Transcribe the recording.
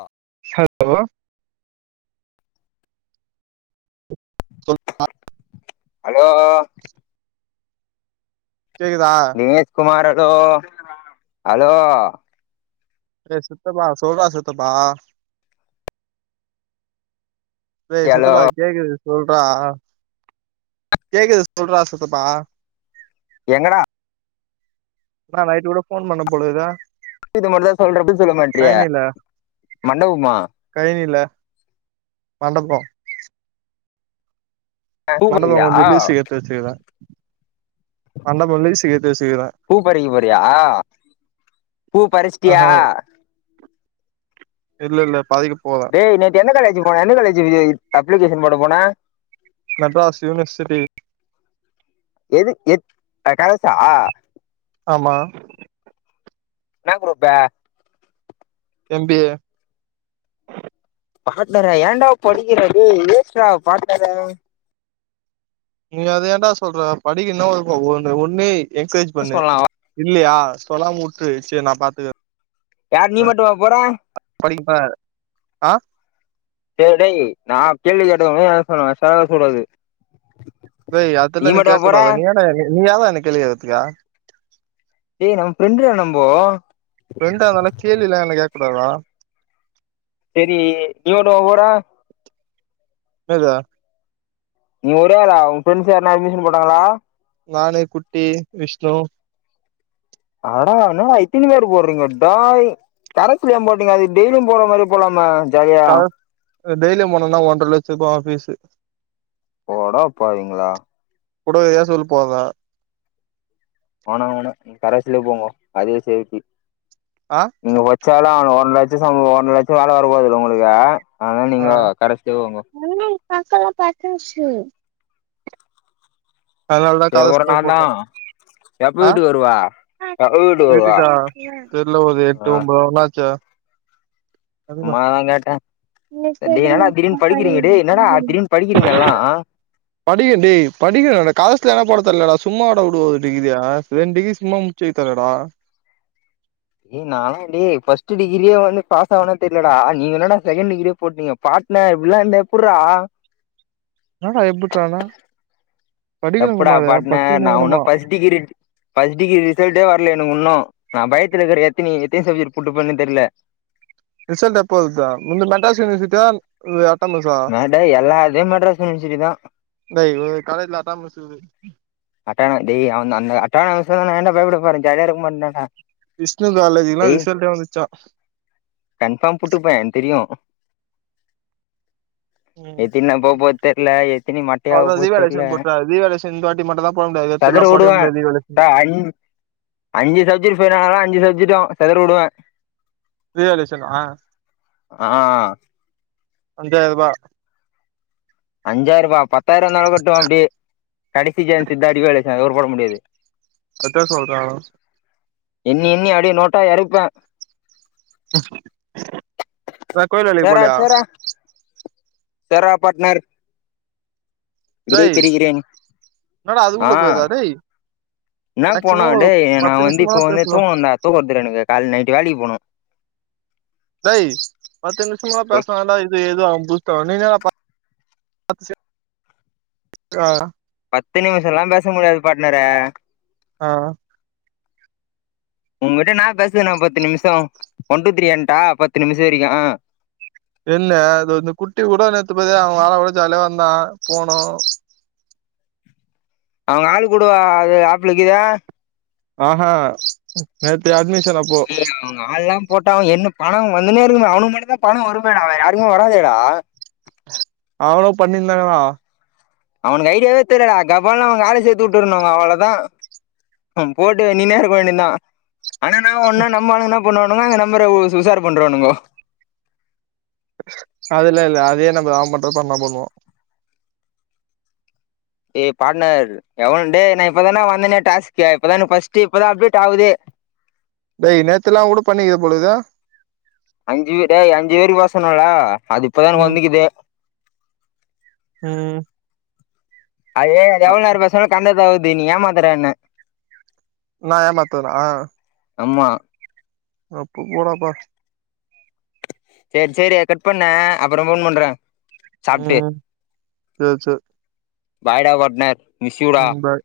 அ [inaudible] சொல் ஹலோ கேக்குதா Dinesh Kumar hello hello அடே சித்தப்பா சொல்ட்றா சித்தப்பா டே ஹலோ சித்தப்பா கேக்குது சொல்ட்றா கேக்குது சொல்ட்றா சித்தப்பா எங்கடா அப்றோ நைட் கூட ஃபோன் பண்ண போல இருக்குது விசியத்த மட்டுதா சொல்ற [inaudible] சொல்ல மாட்ரியே மண்டபமா? [unintelligible] ல மண்டபோ அ பூ மண்டபோ பறிக்கிறியா கொஞ்சோ லீஸுக்கு எத்து வச்சுக்குறே மண்டபோ லீஸுக்கு எத்து வச்சுக்குறே பூப்பறிக்க போறியா? பூ பறிசிட்டியா இல்லல்ல பறிக்க போ டே நேத்து எந்த காலேஜ்ஜு போன எந்த காலேஜ்ஜு நீ அப்ளிகேஷன் போட போன மெட்ராஸ் யூனிவர்சிட்டி எது எது அ கலசா ஆமா என்ன க்ரூப்பு எம் பி ஏ பக்கத்ர ஏன்டா படிக்கிற டேய் ஏத்ரா பாட்னர நீ அத ஏன்டா சொல்ற படிக்கணு ஒன்னு ஒன்னே எக்சைஸ் பண்ணு சொல்லலாம் இல்லையா சொல்லாம உட்ரு சேரி நா பாத்துக்கறே யார் நீ மட்டுமா போற படிப்ப ஆ சேரி டேய் நா கேள்வி கேட்டவங்க என்ன சொல்லுவே [unintelligible] சொல்றது ஏய் அதெல்லா நீ கேக்க கூடாது நீ ஏன்டா நீ யார்ரா என்ன கேள்வி கேக்குறதுக்கு டேய் நம் ஃப்ரெண்ட்ரா நம்போ ஃப்ரெண்டாவான கேள்விலா என்ன கேக்க கூடாதா செரி [unintelligible] எதுரா நீ ஒரே ஆளா ஒ ஃப்ரண்ட்ஸ் யாருனா அட்மிஷன் போட்டாங்களா நானு குட்டி விஷ்ணு அட என்னடா இத்தன பேரு போட்றீங்க டாய் கரெஸ்ல ஏ போட்டீங்க அதுக்கு டெய்லியு போற மாரி போலாம கரஸ் அ டெய்லி போனோன்னா ஒன்ற லட்ச ரூவாவா ஃபீஸு போடா பாவிங்ளா குடுக்குறியா சொல் போங்க ஆனா ஒன்னு கடைசில போவோ அதா சேஃப்டி ஆ நீங்க ஒச்சாலு அவனுங்க ஒன் லெட்சோ சம்பளோ ஒன்ர லட்சோ வேல வரபோதுல உங்களுக்கு ஆனா ஆ நீங்க கரெக்ட்டு [inaudible] அதனாலதா எவ்ளோ காசு நேர தா போட்ட எப்ப ஆ வீட்டுக்கு வருவ எப்ப வீட்டுக்கு வருவ வீட்டுக்கா தெர்ல ஓது எட்டு ஆ ஒம்போ ஒன்னாச்சா சும்மாதா கேட்டே டேய் என்னடா திடீர்னு படிக்கிறீங்க என்னடா திடீர்னு படிக்கிறீங்க எல்லா படிங்க டேய் படிங்கடானா காசுல போட தரலடா சும்மாவாடா உடுவாங்க டிகிரியா ரெண்டு டிகிரி சும்மா கேக்கல டா ஏய் நானாலா டேய் ஃபஸ்ட் டிகிரியே வந்து பாஸ் ஆவனா தெரிலடா நீ என்னடா செகண்ட் டிகிரியே போட்டீங்க பாட்னர் இப்டிலா இருந்தா எப்புட்றா என்னடா எப்புட்றானா தப்புடா பாட்னர் நா பச்சிக்கினே ஒன்னு வேணுமா ஃபஸ்ட் டிகிரி ஃபர்ஸ்ட் டிகிரி ரிசல்ட்டே வர்ல எனக்குன்னு நா பயத்துல இருக்கிற எத்தினி எத்தினி சப்ஜெக்ட் புட்டுக்குனு தெர்ல ரிசல்ட் எப்போ வருதுடா உன்னுது மெட்ராஸ் யுனிவர்சிட்டியா இது அட்டா மஸா அட எல்லாத்தயு மெட்ராஸ் யுனிவர்சிட்டி தா இல்ல இவங்க காலேஜ்ல அட்டானமஸ் இருக்கு அட்டான டேய் அவ அந்த அட்டானமஸ்னா நா ஏன்டா பயப்படப்போறே ஜாலியா இருக்கமாட்டனாடா விஷ்ணு காலேஜ்க்குலா ரிசல்ட்டே வந்துர்ச்சா கன்ஃபார்ம் புட்டுப்பே எனக் தெரியு ம் எத்தினி அபோ போ தெர்ல எத்தினி மட்டையாவ அவ்ளோ போ தெர்ல ரீவேல்யூவேஷன் போட்டா [unintelligible] இந்த வாட்டி மட்டும்தா போட முடியாது ட்ரெஸ்ஸுல்லா செதற போடயே வுடுவே முடியாது தீவாளி டா ட்ரெஸ்ஸுன்னு அஞ் அஞ்சு சப்ஜக்ட் ஃவெய்ல் ஆனாலு, அஞ்சு சப்ஜக்ட்டு செதற விடுவே [unintelligible] ஆ அஞ்சாயிருபா அஞ்சாயிர ரூபா பத்தாயிர இருந்தாலு கட்டுவா அப்டி கடைசி சான்ஸ்ஸு தா ரீவால்யூவேஷன் அதுக்கப்பறோ போட முடியாது அத்த சொல்றாலா எண்ணி எண்ணி அப்டியே நோட்டா எறைப்பே நா கோயில் வேலைக்கு சேரா போலயா சேரா செர்ரா பாட்னர் விடை டேய் பெறுகிறே என்னடா ஆ அதுக்குள்ள போகுதா டேய் என்ன போனா மேக்சிமம் ஒரு டேய் நா பத்து வந்து இப்போ நிமிஷமாவது வந்து பேசலா தூங்குன்டா தூக்க வர்து டா எனக்கு கால் நைட்டு வேலைக்கி போனு டேய் பத்து நிம்ஷமா சொல் பேசின தாண்ட இது எதோ [unintelligible] [inaudible] நீ தான பாத்து சேத்து பத்து நிமிஷோல்லா பேச முடியாது பாட்னரே ஆ உங்கிட்ட என்னா பேசது நா பத்து நிமிஷோ ஒன் டூ த்ரீ எண்ட்டா பத்து நிமிஷ வரைக்கு என்ன அது வந்து குட்டி கூட நேத்து பாத்தயா அவ [unintelligible] ஜாலியா வந்தா போனோ அவுங்க ஆளு கூடவா அது ஆப்ளக்கீது ஆஹா நேத்து அட்மிஷன் அப்போ அவுங்க ஆள்ல்லா போட்டா என்ன பணம் வந்துனே இருக்குமே அவுனுக்கு மட்டு தா பணம் வருமே டா வேற யாருக்குமே வராதேடா அவ்ளோ பண்ணியிருந்தாங்களா அவ்னுக்கு ஐடியாவே தெரிலடா கபால்னு அவ்ன ஆள சேத்து வுட்ரனு [inaudible] அவ்ளதா ம் போட்டு நீன்னே [inaudible] நின்னா ஆனா என்னா ஒன்னா நம்மாளுங்க என்னா பண்ணுவானுங்கோ அந்த நம்பர உசுசார் பண்றானுங்கோ அதுல இல்ல அதே நம்மரு அவ மட்டு தா பண்ணா பண்ணுவா ஏய் பாட்னர் [inaudible] டேய் நா இப்பதான்டா வந்தேனே டாஸ்க்கு இப்பதா எனக்கு ஃபஸ்ட் இப்பதா அப்டேட் ஆவுதே டேய் நேத்தெல்லா கூட பண்ணிக்கபொழுது அஞ்சு பே டேய் அஞ்சு பேருக்கு பேச சொன்னாங்களா அது இப்பதா எனக்கு ம் வந்திக்குது ம் அதே எவ்ள நேர பேசனாலு காண்டதகுது நீ ஏமாத்தற என்ன நா எமாத்துவான அம்மா அப்ப போடாப்பா சேரி சேரி அத கட் பண்ண அப்பறோ ஃபோன் பண்ற ம் சேர் சேர் பாய்டா பாட்னர் மிஸ் யு டா ம் பாய்